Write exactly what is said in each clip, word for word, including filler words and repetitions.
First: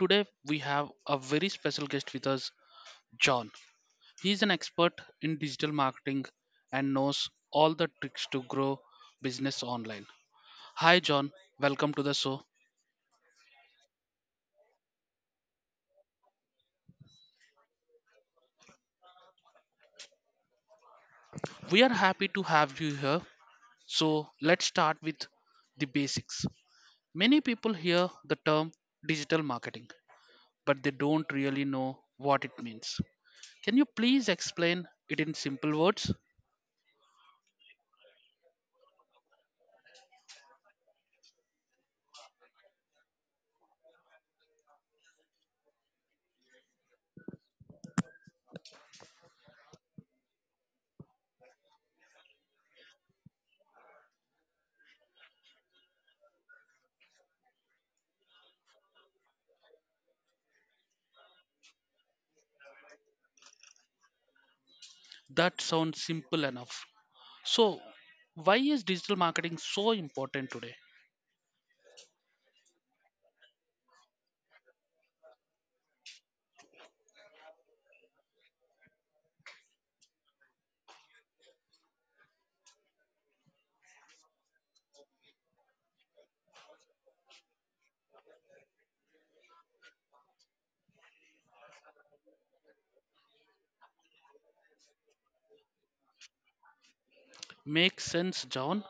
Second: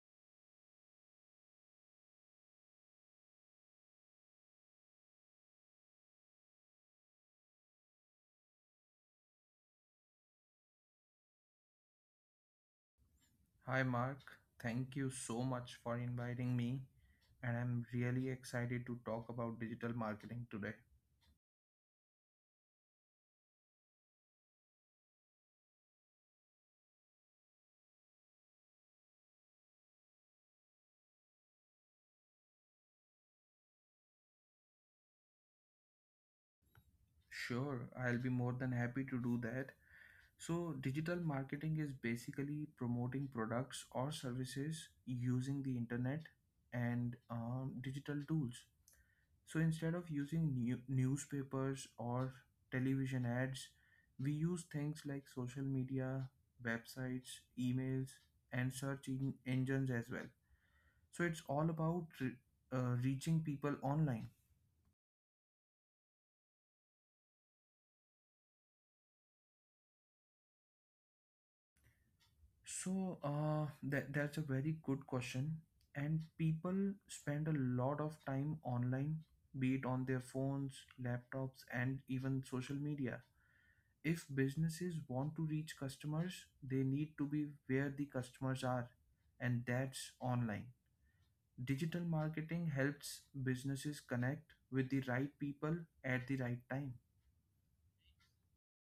today we have a very special guest with us, John. He is an expert in digital marketing and knows all the tricks to grow business online. Hi, John. Welcome to the show. Hi, Mark. Thank you so much for inviting me. And I'm really excited to talk about digital marketing today. We are happy to have you here. So, let's start with the basics. Many people hear the term digital marketing, but they don't really know what it means. Can you please explain it in simple words? Sure, I'll be more than happy to do that. So, digital marketing is basically promoting products or services using the internet and um, digital tools. So, instead of using new- newspapers or television ads, we use things like social media, websites, emails, and search en- engines as well. So it's all about re- uh, reaching people online. That sounds simple enough. So, why is digital marketing so important today? So uh, that that's a very good question, and people spend a lot of time online, be it on their phones, laptops, and even social media. If businesses want to reach customers, they need to be where the customers are, and that's online. Digital marketing helps businesses connect with the right people at the right time. Makes sense, John.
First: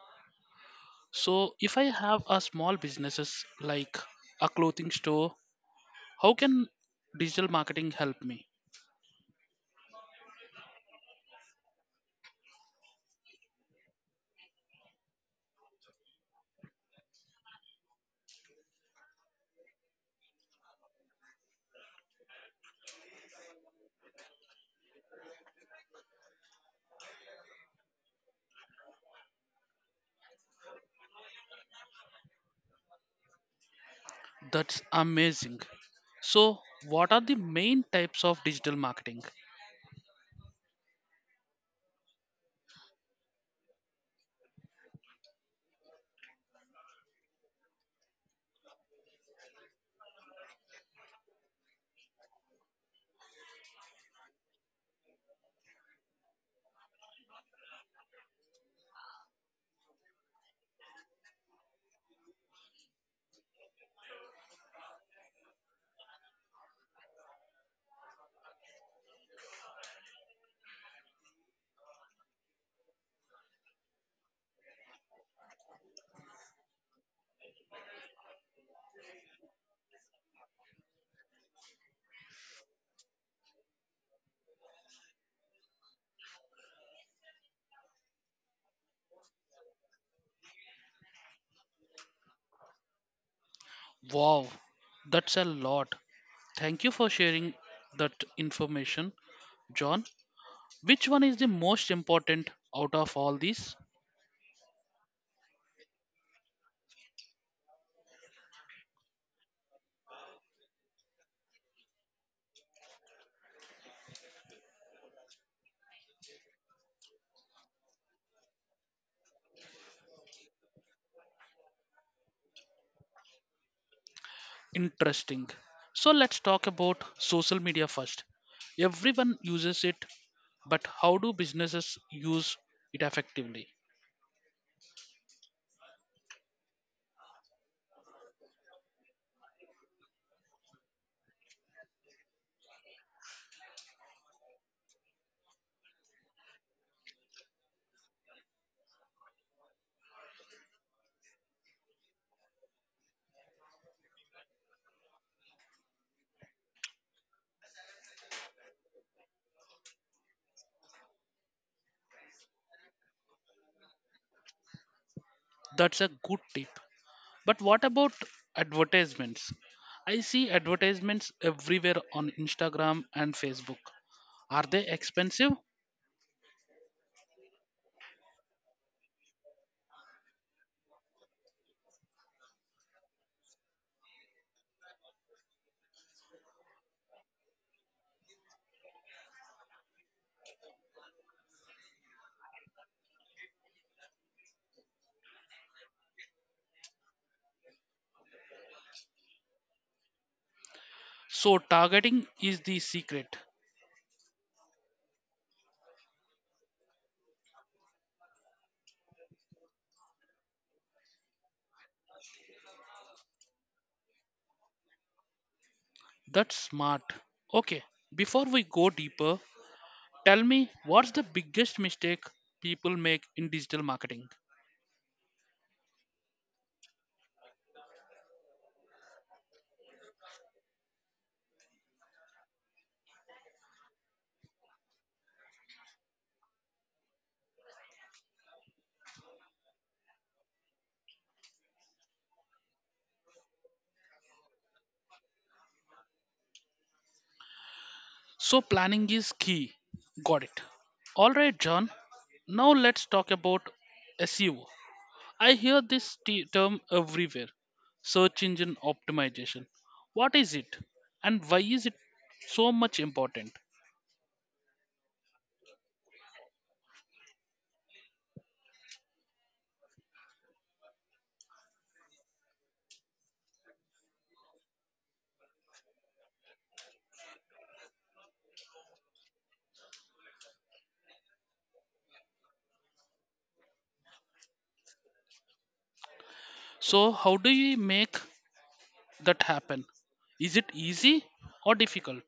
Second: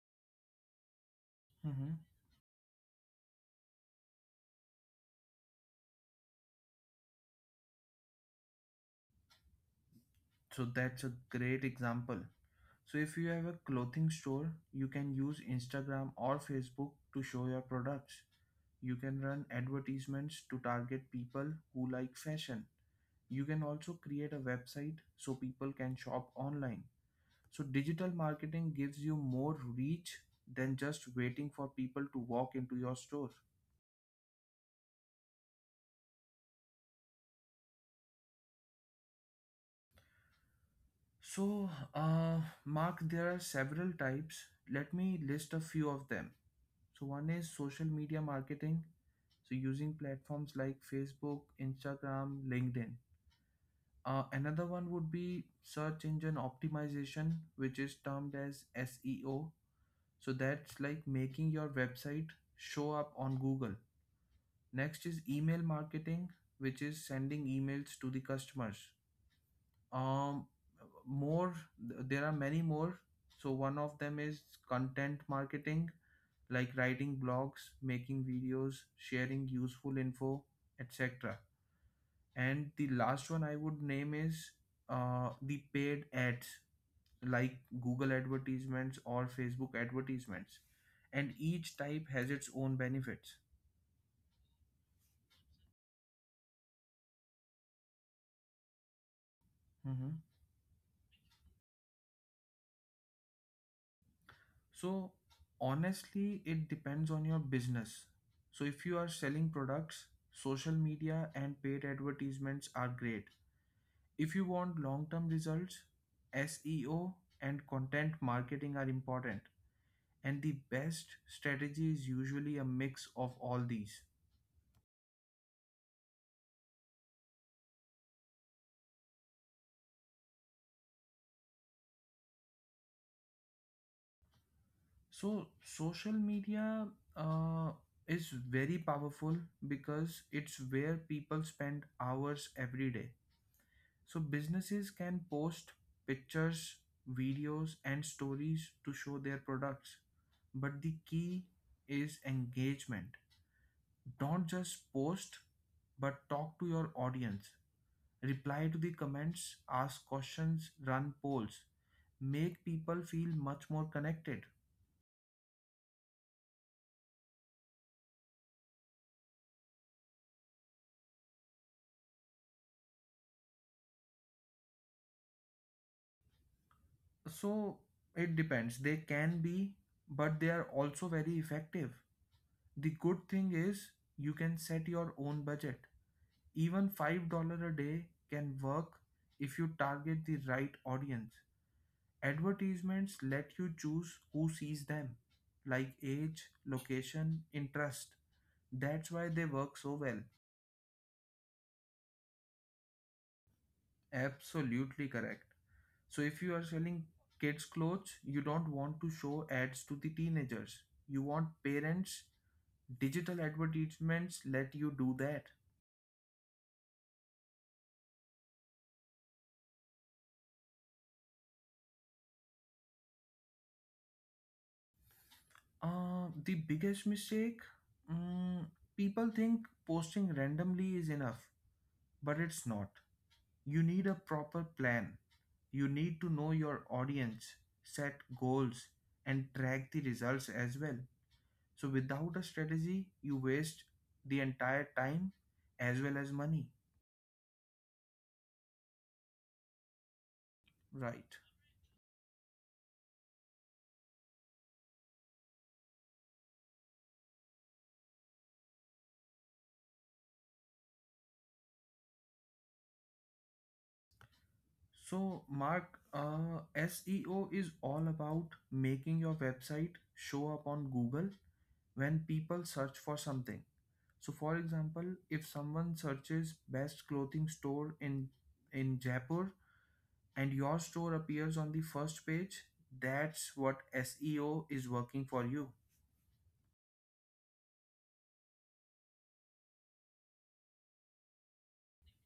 So, if I Mhm. have a small businesses like a clothing store, how can digital marketing help me? So that's a great example. So if you have a clothing store, you can use Instagram or Facebook to show your products. You can run advertisements to target people who like fashion. You can also create a website so people can shop online. So digital marketing gives you more reach than just waiting for people to walk into your store. That's amazing. So, what are the main types of digital marketing? So, uh, Mark, there are several types. Let me list a few of them. So one is social media marketing. So using platforms like Facebook, Instagram, LinkedIn. Uh, another one would be search engine optimization, which is termed as S E O. So that's like making your website show up on Google. Next is email marketing, which is sending emails to the customers. Um, more, th- there are many more. So one of them is content marketing, like writing blogs, making videos, sharing useful info, et cetera. And the last one I would name is uh, the paid ads, like Google advertisements or Facebook advertisements. And each type has its own benefits. Wow, that's a lot. Thank you for sharing that information, John. Mhm. Which one is the most important out of all these? So, honestly, it depends on your business. So, if you are selling products, social media and paid advertisements are great. If you want long term results, S E O and content marketing are important, and the best strategy is usually a mix of all these. Interesting. So let's talk about social media first. Everyone uses it, but how do businesses use it effectively? So, social media uh, is very powerful because it's where people spend hours every day. So, businesses can post pictures, videos, and stories to show their products, but the key is engagement. Don't just post, but talk to your audience. Reply to the comments, ask questions, run polls. Make people feel much more connected. That's a good tip, but what about advertisements? I see advertisements everywhere on Instagram and Facebook. Are they expensive? So it depends. They can be, but they are also very effective. The good thing is you can set your own budget. Even five dollars a day can work if you target the right audience. Advertisements let you choose who sees them, like age, location, interest. That's why they work so well. So targeting is the secret. Absolutely correct. So, if you are selling kids' clothes, you don't want to show ads to the teenagers. You want parents. Digital advertisements let you do that. That's smart. Okay, before we go deeper, tell me, what's the biggest mistake people make in digital marketing? Uh, the biggest mistake, mm, people think posting randomly is enough, but it's not. You need a proper plan. You need to know your audience, set goals, and track the results as well. So, without a strategy, you waste the entire time as well as money, So, planning is key. Got it. right? All right, John. Now, let's talk about S E O. I hear this t- term everywhere, search engine optimization. What is it? And why is it so much important? So, Mark, uh, S E O is all about making your website show up on Google when people search for something. So, for example, if someone searches best clothing store in in Jaipur, and your store appears on the first page, that's what S E O is working for you. So, how do you make that happen? Is it easy or difficult?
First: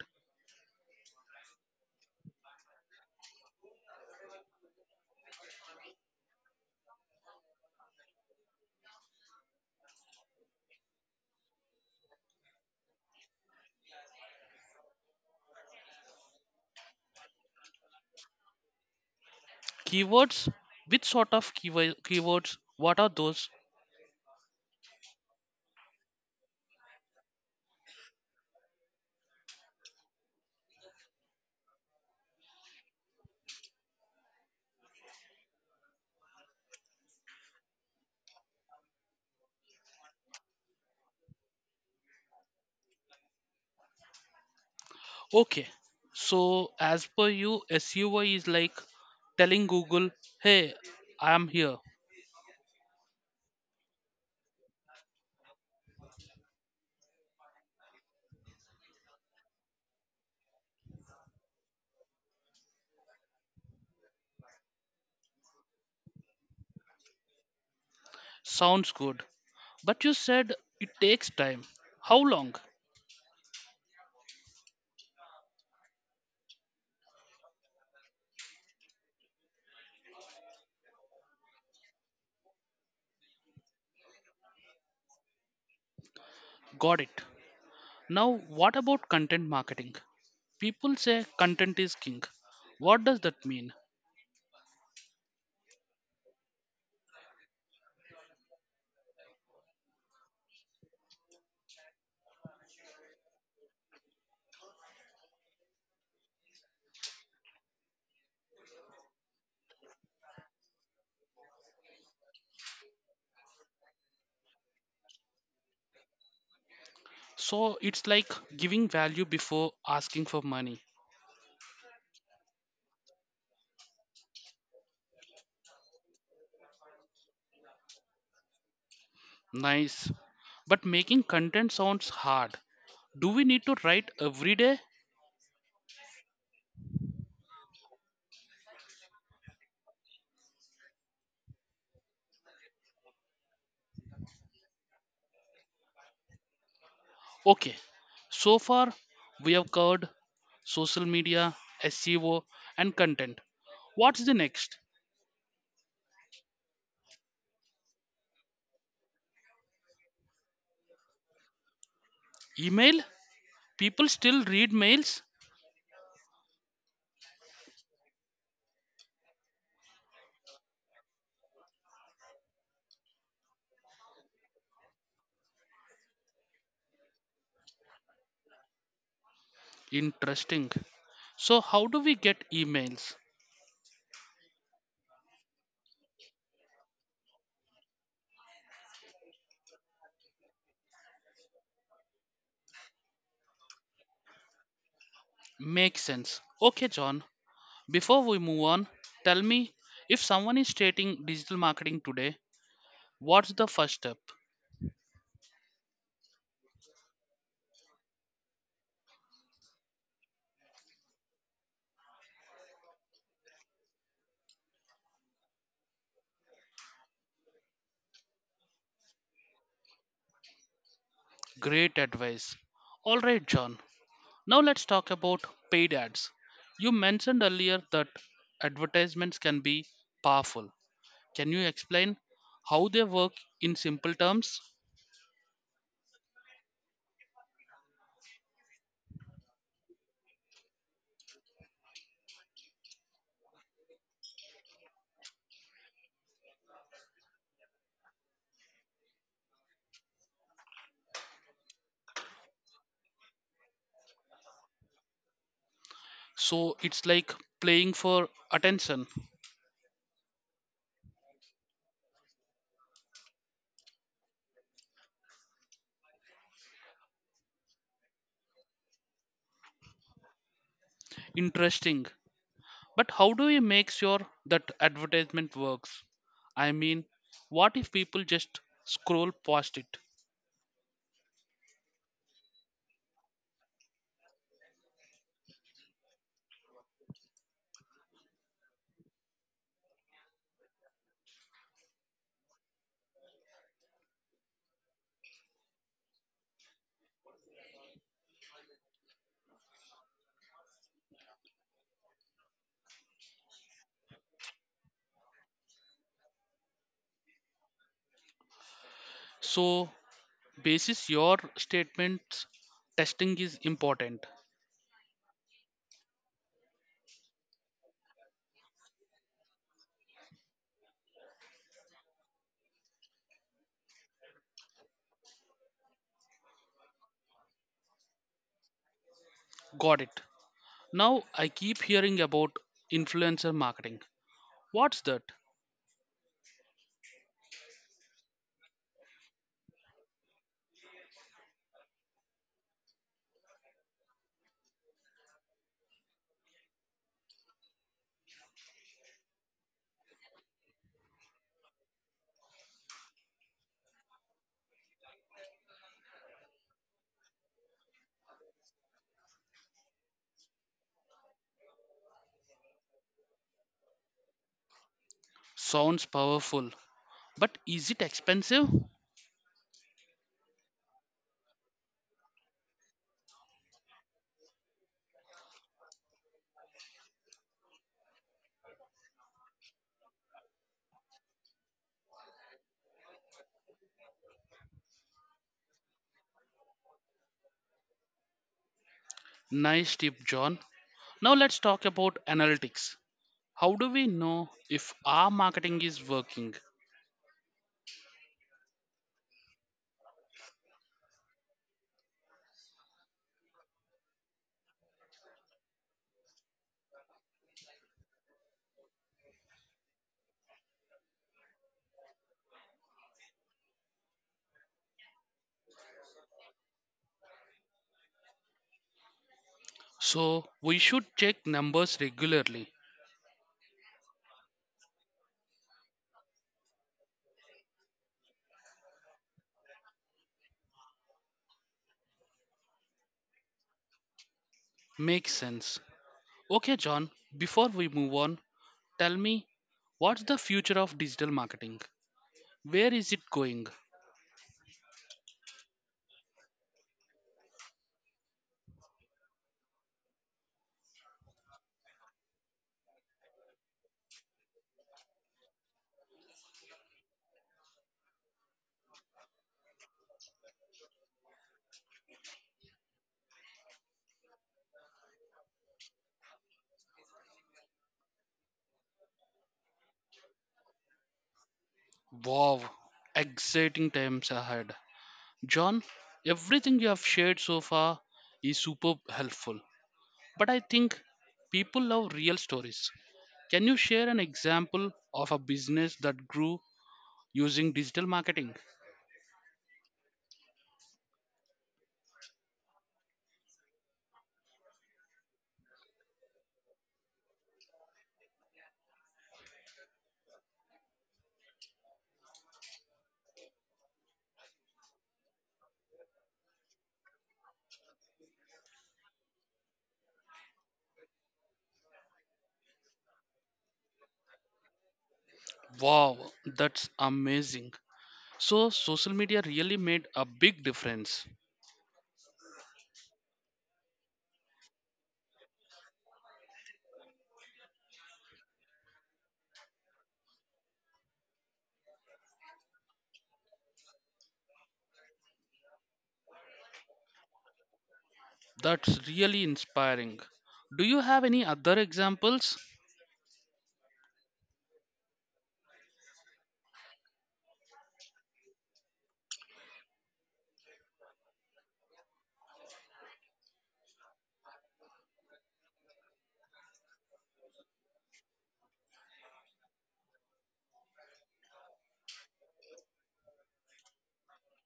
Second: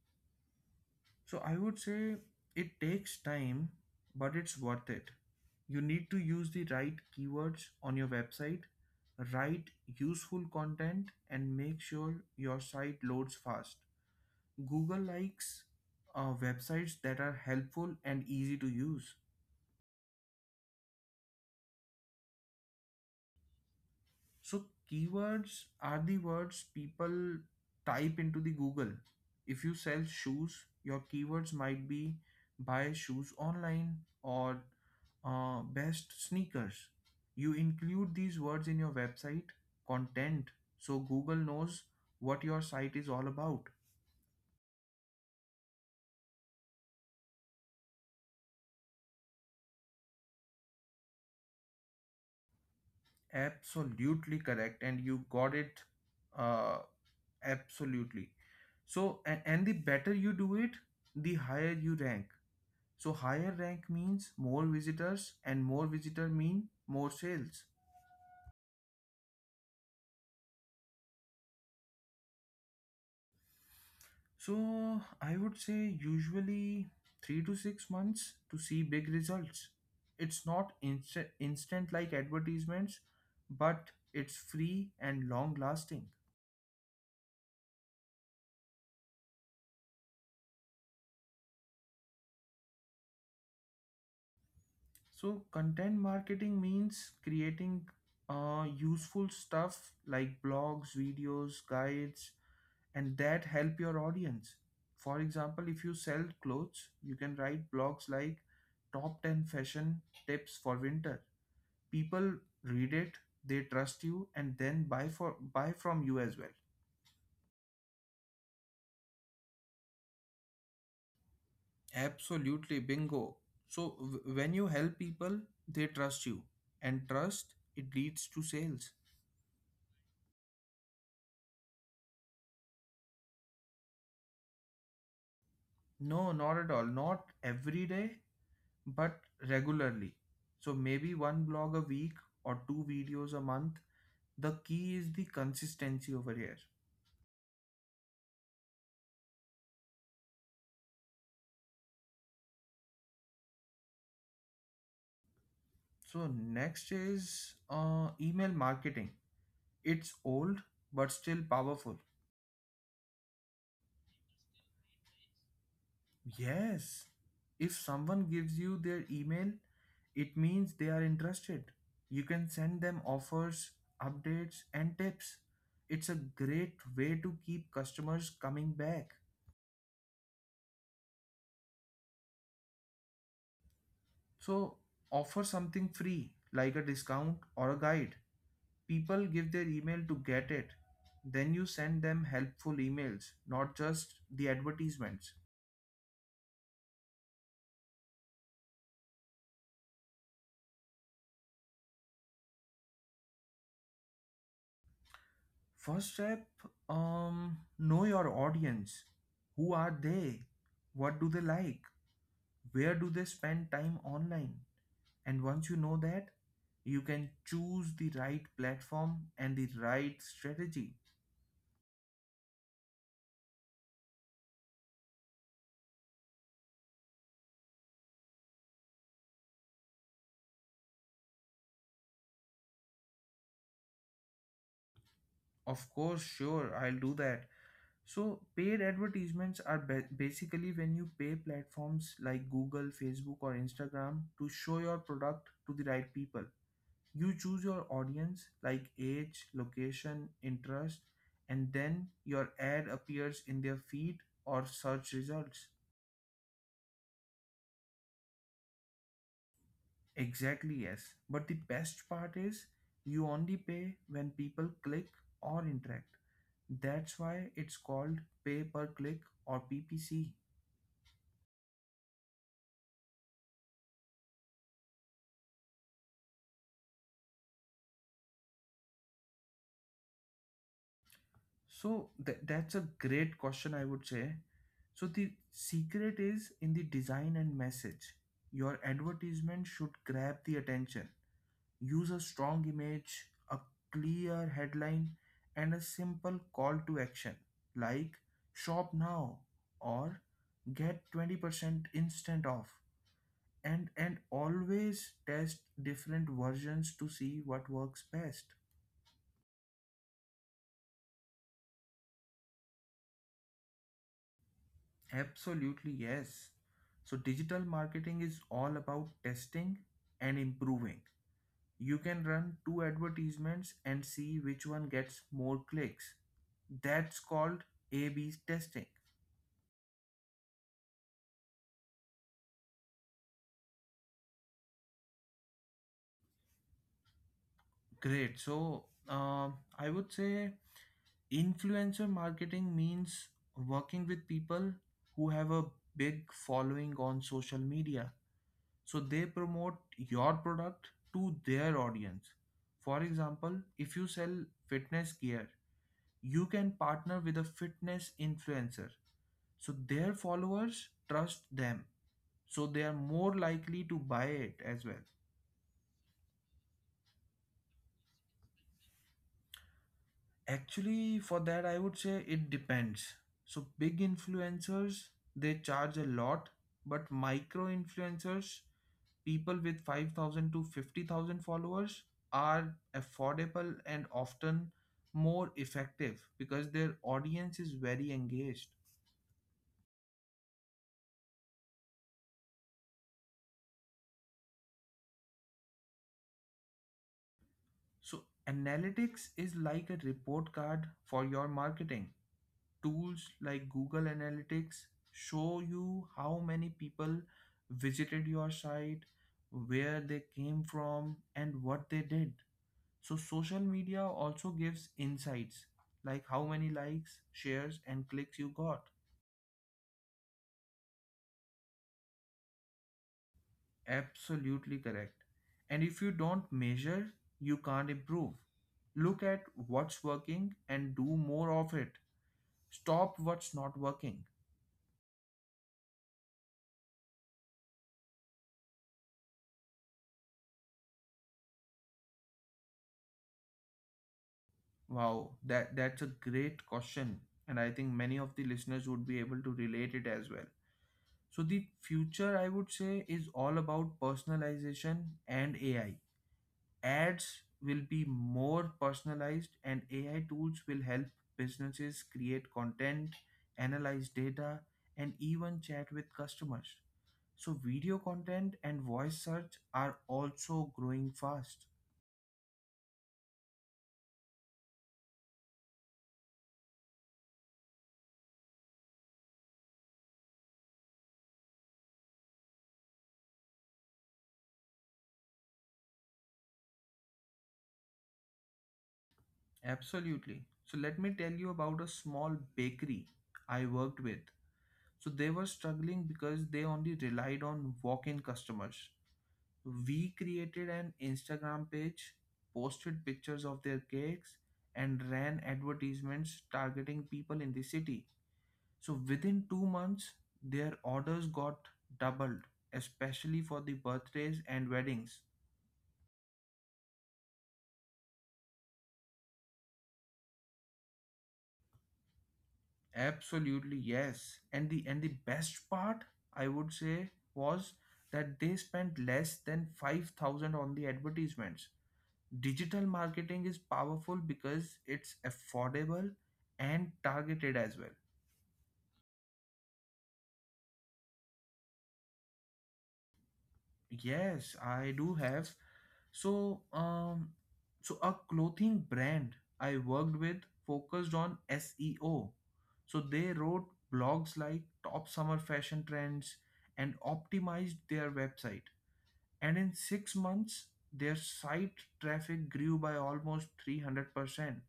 So I would say it takes time, but it's worth it. You need to use the right keywords on your website, write useful content, and make sure your site loads fast. Google likes uh, websites that are helpful and easy to use. Keywords? Which sort of keywo- keywords? What are those? So keywords are the words people type into the Google. If you sell shoes, your keywords might be buy shoes online or uh, best sneakers. You include these words in your website content so Google knows what your site is all about. Okay, so as per you, S U I is like telling Google, hey, I'm here. Absolutely correct, and you got it uh, absolutely. So, and, and the better you do it, the higher you rank. So higher rank means more visitors and more visitor mean more sales. Sounds good. But you said it takes time. How long? So I would say usually three to six months to see big results. It's not inst- instant like advertisements, but it's free and long lasting. Got it. Now, what about content marketing? People say content is king. What does that mean? So content marketing means creating uh, useful stuff like blogs, videos, guides, and that help your audience. For example, if you sell clothes, you can write blogs like top ten fashion tips for winter. People read it, they trust you, and then buy for buy from you as well. So, it's like giving value before asking for money. Absolutely, bingo. So w- when you help people, they trust you, and trust it leads to sales. Nice. But making content sounds hard. Do we need to write every day? No, not at all, not every day, but regularly. So maybe one blog a week or two videos a month. The key is the consistency over here. Okay, so far we have covered social media, S E O, and content. What's the next? So next is uh, email marketing. It's old but still powerful. Email? People still read mails? Yes. If someone gives you their email, it means they are interested. You can send them offers, updates, and tips. It's a great way to keep customers coming back. Interesting. So, how do we get emails? So offer something free, like a discount or a guide. People give their email to get it. Then you send them helpful emails, not just the advertisements. Makes sense. Okay, John, before we move on, tell me, if someone is starting digital marketing today, what's the first step? First step, um, know your audience. Who are they? What do they like? Where do they spend time online? And once you know that, you can choose the right platform and the right strategy. Great advice. All right, John, now let's talk about paid ads. You mentioned earlier that advertisements can be powerful. Can you explain how they work in simple terms? Of course, sure, I'll do that. So, paid advertisements are ba- basically when you pay platforms like Google, Facebook, or Instagram to show your product to the right people. You choose your audience like age, location, interest, and then your ad appears in their feed or search results. So it's like playing for attention. Exactly, yes. But the best part is you only pay when people click or interact. That's why it's called pay per click or P P C. Interesting. But how do you make sure that advertisement works? I mean, what if people just scroll past it? So th- that's a great question, I would say. So the secret is in the design and message. Your advertisement should grab the attention. Use a strong image, a clear headline, and a simple call to action like shop now or get twenty percent instant off. And, and always test different versions to see what works best. So basis your statements, testing is important. Absolutely, yes. So, digital marketing is all about testing and improving. You can run two advertisements and see which one gets more clicks. That's called A B testing. Got it. Now I keep hearing about influencer marketing. What's that? Great. So, um I would say influencer marketing means working with people who have a big following on social media. So they promote your product to their audience. For example, if you sell fitness gear, you can partner with a fitness influencer. So their followers trust them, so they are more likely to buy it as well. Sounds powerful, but is it expensive? Actually, for that I would say it depends. So big influencers, they charge a lot, but micro influencers, people with five thousand to fifty thousand followers, are affordable and often more effective because their audience is very engaged. Nice tip, John. Now let's talk about analytics. How do we know if our marketing is working? So, analytics is like a report card for your marketing. Tools like Google Analytics show you how many people visited your site, where they came from, and what they did. So social media also gives insights like how many likes, shares, and clicks you got. So we should check numbers regularly. Absolutely correct. And if you don't measure, you can't improve. Look at what's working and do more of it. Stop what's not working. Makes sense. Okay, John, before we move on, tell me, what's the future of digital marketing? Where is it going? Wow, that that's a great question, and I think many of the listeners would be able to relate it as well. So the future I would say is all about personalization and A I. Ads will be more personalized, and A I tools will help businesses create content, analyze data, and even chat with customers. So video content and voice search are also growing fast. Wow, exciting times ahead. John, everything you have shared so far is super helpful, but I think people love real stories. Can you share an example of a business that grew using digital marketing? Absolutely. So let me tell you about a small bakery I worked with. So they were struggling because they only relied on walk-in customers. We created an Instagram page, posted pictures of their cakes, and ran advertisements targeting people in the city. So within two months, their orders got doubled, especially for the birthdays and weddings. Wow, that's amazing. So, social media really made a big difference. Absolutely, yes. And the and the best part, I would say, was that they spent less than five thousand on the advertisements. Digital marketing is powerful because it's affordable and targeted as well. That's really inspiring. Do you have any other examples? Yes, I do have. So, um, so a clothing brand I worked with focused on S E O. So they wrote blogs like top summer fashion trends and optimized their website. And in six months, their site traffic grew by almost three hundred percent.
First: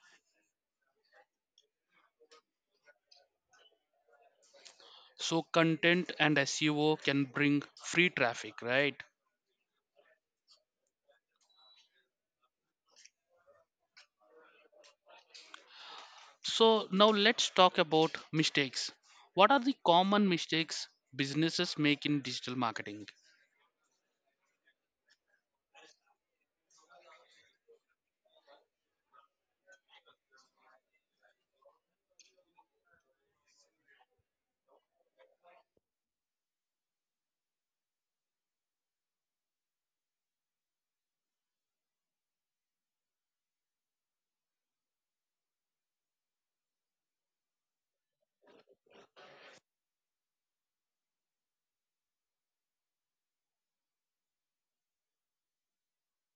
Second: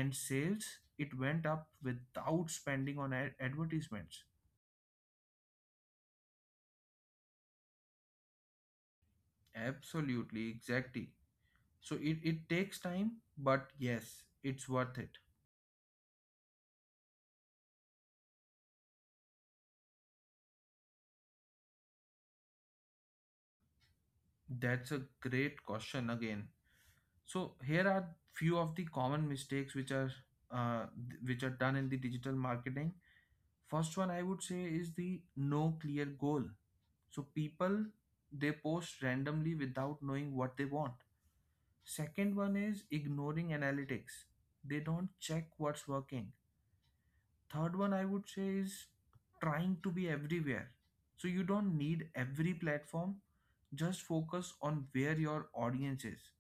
And sales, it went up without spending on ad- advertisements. So, content and S E O can bring free traffic, right? Absolutely, exactly. So it, it takes time, but yes, it's worth it. So now let's talk about mistakes. What are the common mistakes businesses make in digital marketing? That's a great question again. So here are few of the common mistakes which are uh, th- which are done in the digital marketing. First one I would say is the no clear goal. So people, they post randomly without knowing what they want. Second one is ignoring analytics. They don't check what's working. Third one I would say is trying to be everywhere. So you don't need every platform, just focus on where your audience is.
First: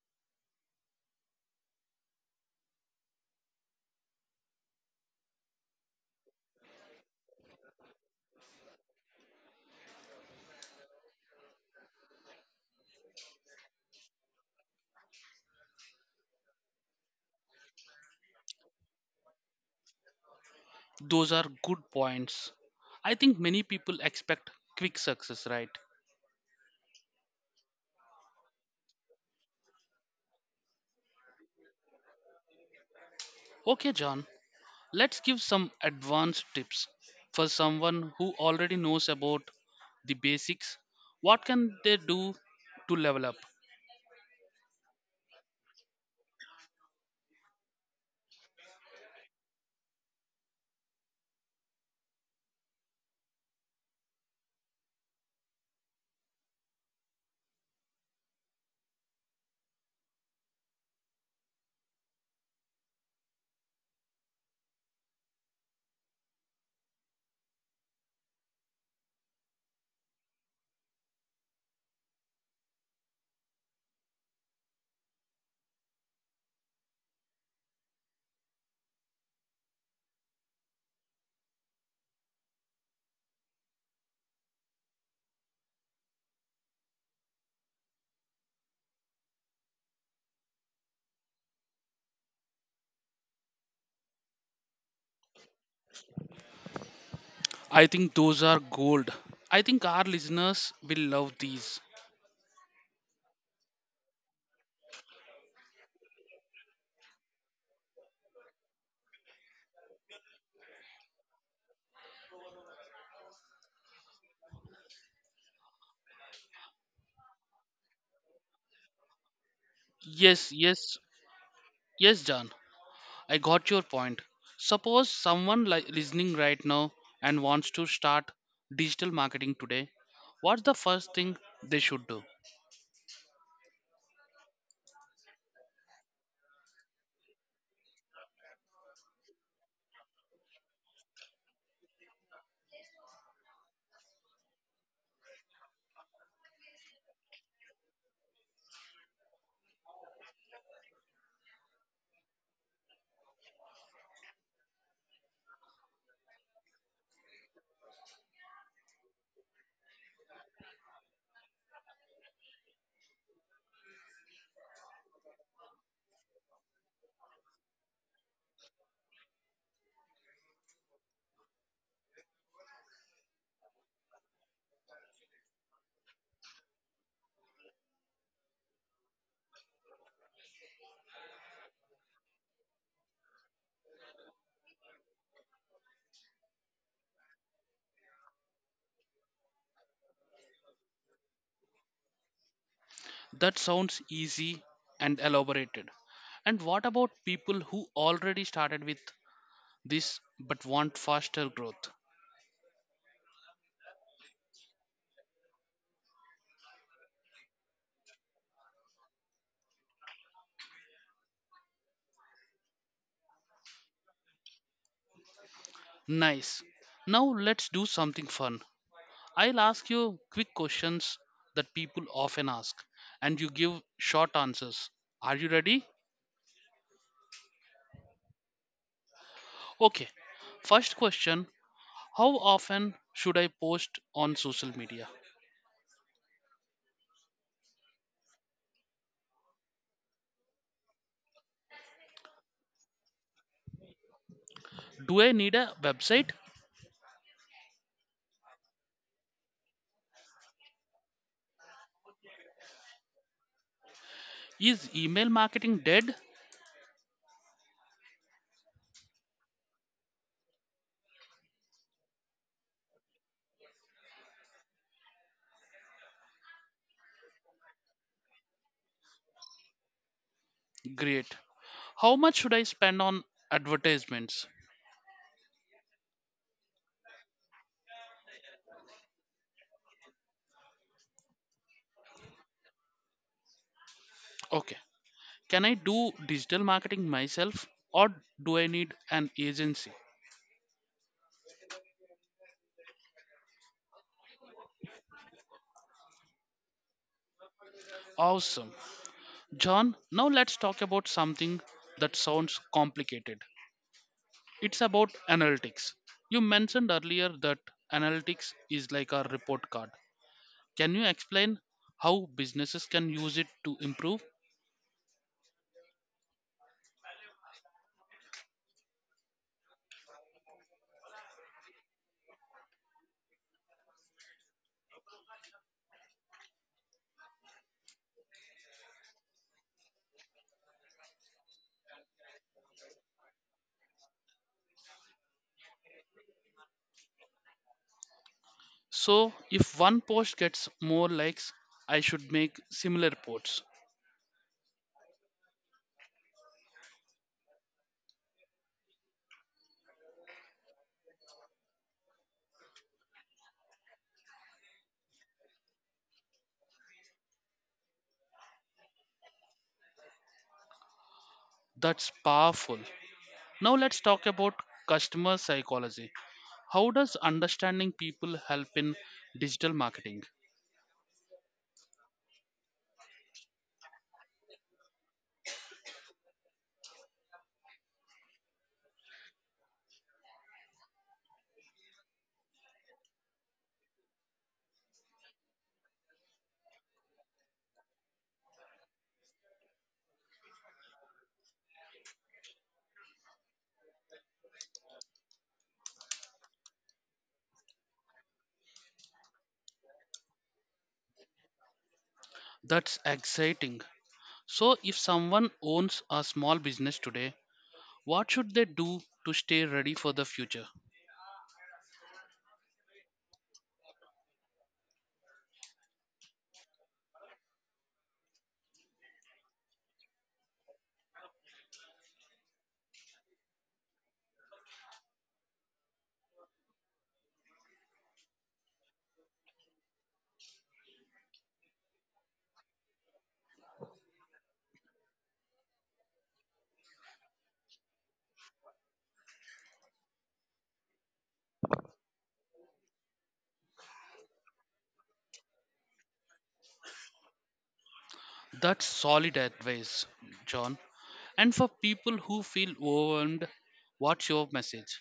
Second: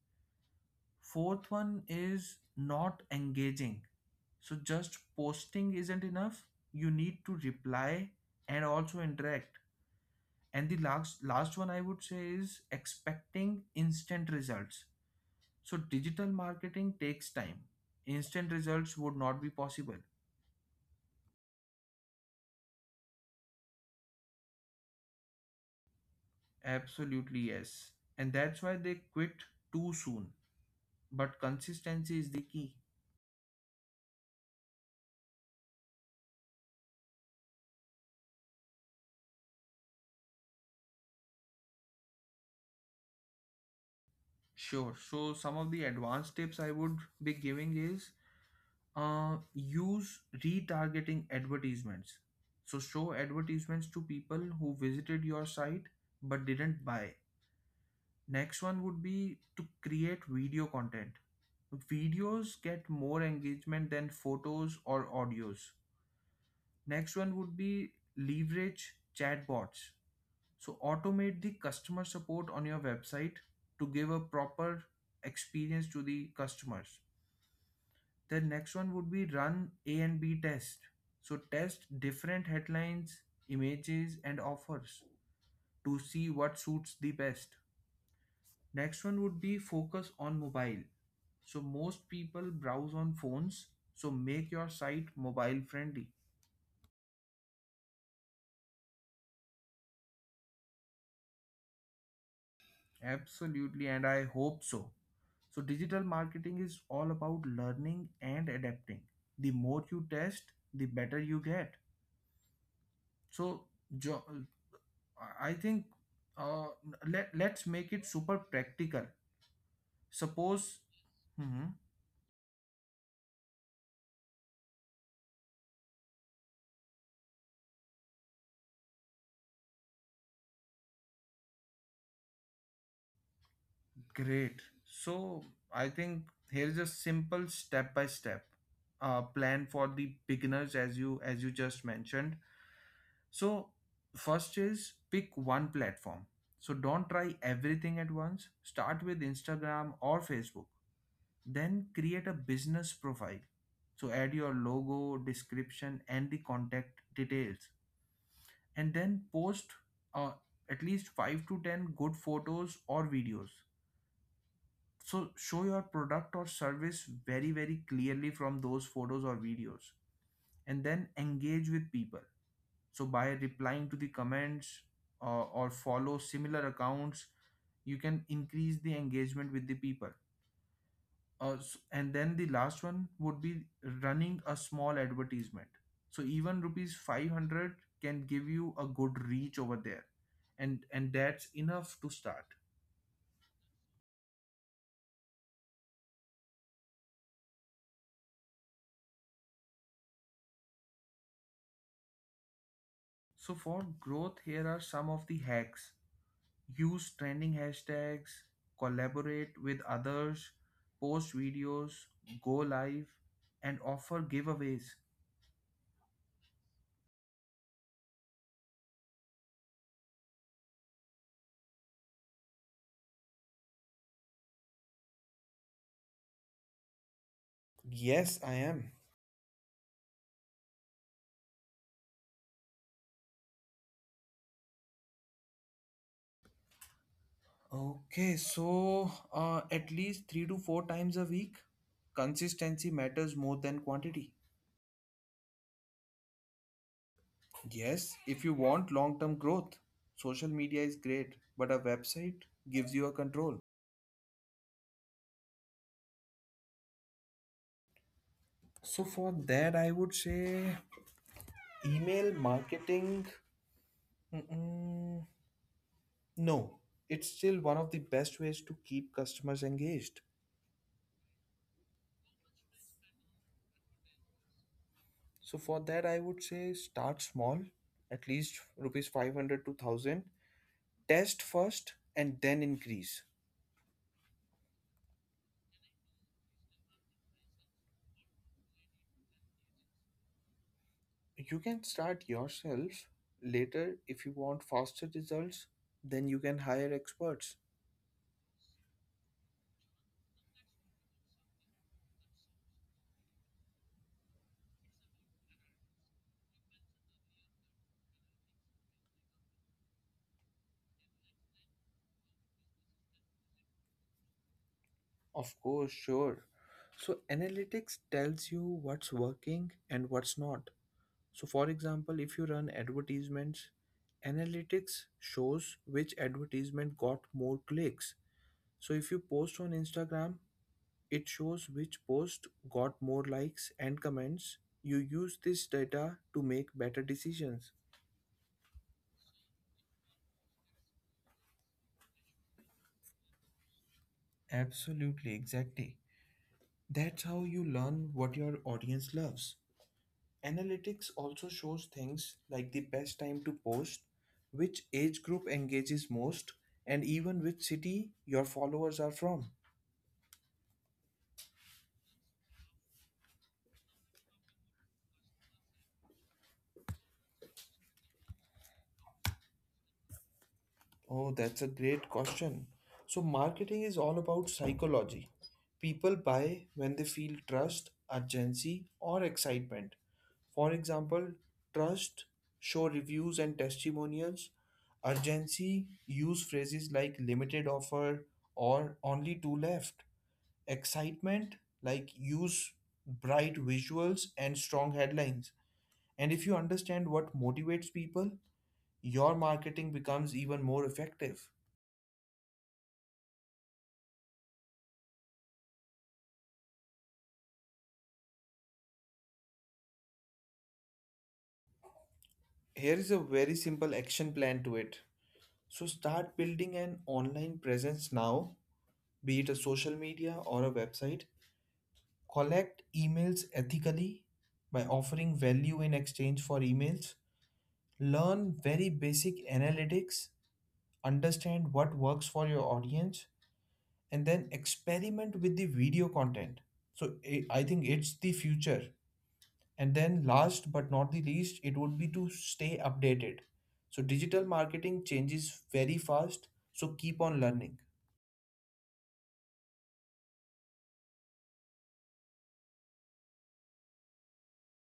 Fourth one is not engaging. So just posting isn't enough. You need to reply and also interact. And the last last one I would say is expecting instant results. So digital marketing takes time. Instant results would not be possible. Those are good points. I think many people expect quick success, right? Absolutely, yes. And that's why they quit too soon. But consistency is the key. Okay, John, let's give some advanced tips for someone who already knows about the basics. What can they do to level up? Sure. So some of the advanced tips I would be giving is uh, use retargeting advertisements. So show advertisements to people who visited your site but didn't buy. Next one would be to create video content. Videos get more engagement than photos or audios. Next one would be leverage chatbots. So automate the customer support on your website to give a proper experience to the customers. The next one would be run A and B test. So test different headlines, images, and offers to see what suits the best. Next one would be focus on mobile. So most people browse on phones. So make your site mobile friendly. I think those are gold. I think our listeners will love these. Absolutely, and I hope so. So digital marketing is all about learning and adapting. The more you test, the better you get. So jo- I think uh, let let's make it super practical. Yes, Suppose. yes, Mhm. yes, John. I got your point. Suppose someone li- listening right now and wants to start digital marketing today. What's the first thing they should do? Great. So I think here's a simple step by step uh, plan for the beginners as you as you just mentioned. So first is pick one platform. So don't try everything at once. Start with Instagram or Facebook. Then create a business profile. So add your logo, description, and the contact details. And then post uh, at least five to ten good photos or videos, so show your product or service very very clearly from those photos or videos. And then engage with people, so by replying to the comments uh, or follow similar accounts, you can increase the engagement with the people. Uh, s- and then the last one would be running a small advertisement, so even rupees five hundred can give you a good reach over there, and and that's enough to start. That sounds easy and elaborated. And what about people who already started with this but want faster growth? So for growth here are some of the hacks: use trending hashtags, collaborate with others, post videos, go live, and offer giveaways. Nice. Now let's do something fun. I'll ask you quick questions that people often ask, and you give short answers. Are you ready? Yes, I am. Okay. First question, how often should I post on social media? Okay, so uh, at least three to four times a week, consistency matters more than quantity. Do I need a website? Yes, if you want long term growth, social media is great, but a website gives you a control. Is email marketing dead? So, for that, I would say email marketing. Mm-mm. No, it's still one of the best ways to keep customers engaged. Great. How much should I spend on advertisements? So for that, I would say start small, at least rupees five hundred to one thousand. Test first and then increase. Okay. Can I do digital marketing myself or do I need an agency? You can start yourself later. If you want faster results, then you can hire experts. Awesome. John, now let's talk about something that sounds complicated. It's about analytics. You mentioned earlier that analytics is like a report card. Can you explain how businesses can use it to improve? Of course, sure. So analytics tells you what's working and what's not. So, for example, if you run advertisements, analytics shows which advertisement got more clicks. So, if you post on Instagram, it shows which post got more likes and comments. You use this data to make better decisions. So, if one post gets more likes, I should make similar posts. Absolutely, exactly. That's how you learn what your audience loves. Analytics also shows things like the best time to post, which age group engages most, and even which city your followers are from. That's powerful. Now, let's talk about customer psychology. How does understanding people help in digital marketing? Oh, that's a great question. So, marketing is all about psychology. People buy when they feel trust, urgency, or excitement. For example, trust: show reviews and testimonials. Urgency: use phrases like limited offer or only two left. Excitement: like use bright visuals and strong headlines. And if you understand what motivates people, your marketing becomes even more effective. That's exciting. So, if someone owns a small business today, what should they do to stay ready for the future? Here is a very simple action plan to it. So start building an online presence now, be it a social media or a website. Collect emails ethically by offering value in exchange for emails. Learn very basic analytics, understand what works for your audience, and then experiment with the video content. So I I think it's the future. And then last but not the least, it would be to stay updated. So digital marketing changes very fast, so keep on learning. That's solid advice, John. And for people who feel overwhelmed, what's your message?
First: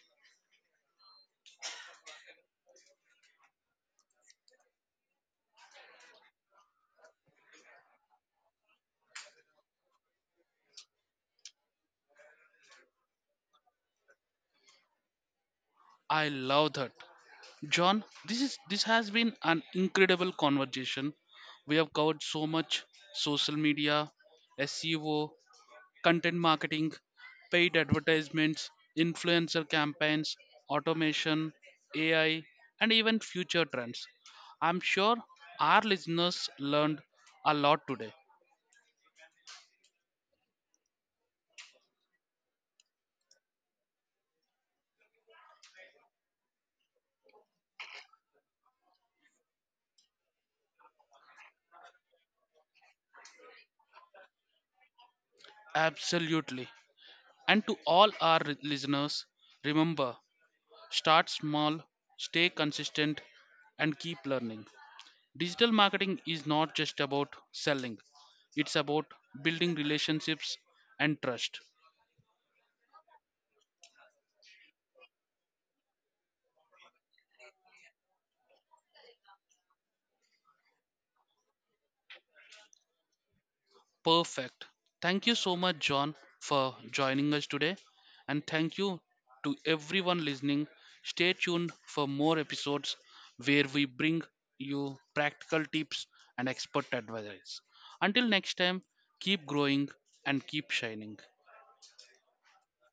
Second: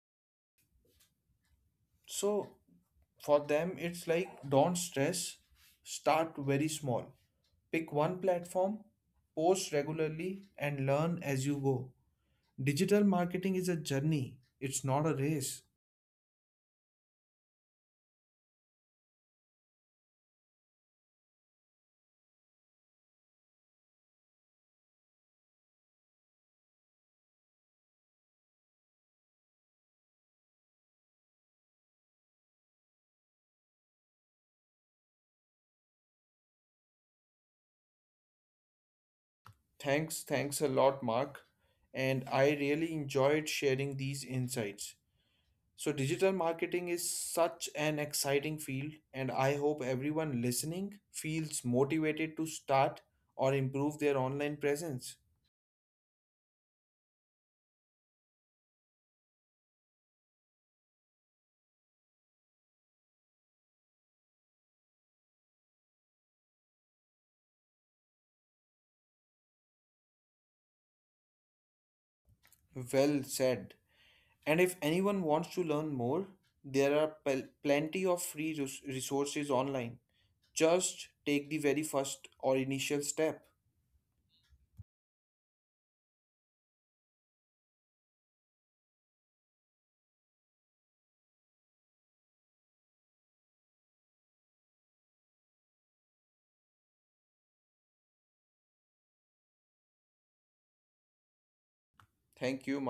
So for them, it's like don't stress, start very small. Pick one platform, post regularly, and learn as you go. Digital marketing is a journey, it's not a race. I love that. John, this is this has been an incredible conversation. We have covered so much: social media, S E O, content marketing, paid advertisements, influencer campaigns, automation, A I, and even future trends. I'm sure our listeners learned a lot today. Thanks, thanks a lot, Mark. And I really enjoyed sharing these insights. So, digital marketing is such an exciting field, and I hope everyone listening feels motivated to start or improve their online presence. Absolutely. And to all our re- listeners, remember, start small, stay consistent, and keep learning. Digital marketing is not just about selling, it's about building relationships and trust. Well said. And if anyone wants to learn more, there are pel- plenty of free res- resources online. Just take the very first or initial step. Perfect. Thank you so much, John, for joining us today. And thank you to everyone listening. Stay tuned for more episodes where we bring you practical tips and expert advice. Until next time, keep growing and keep shining. Thank you, Mark.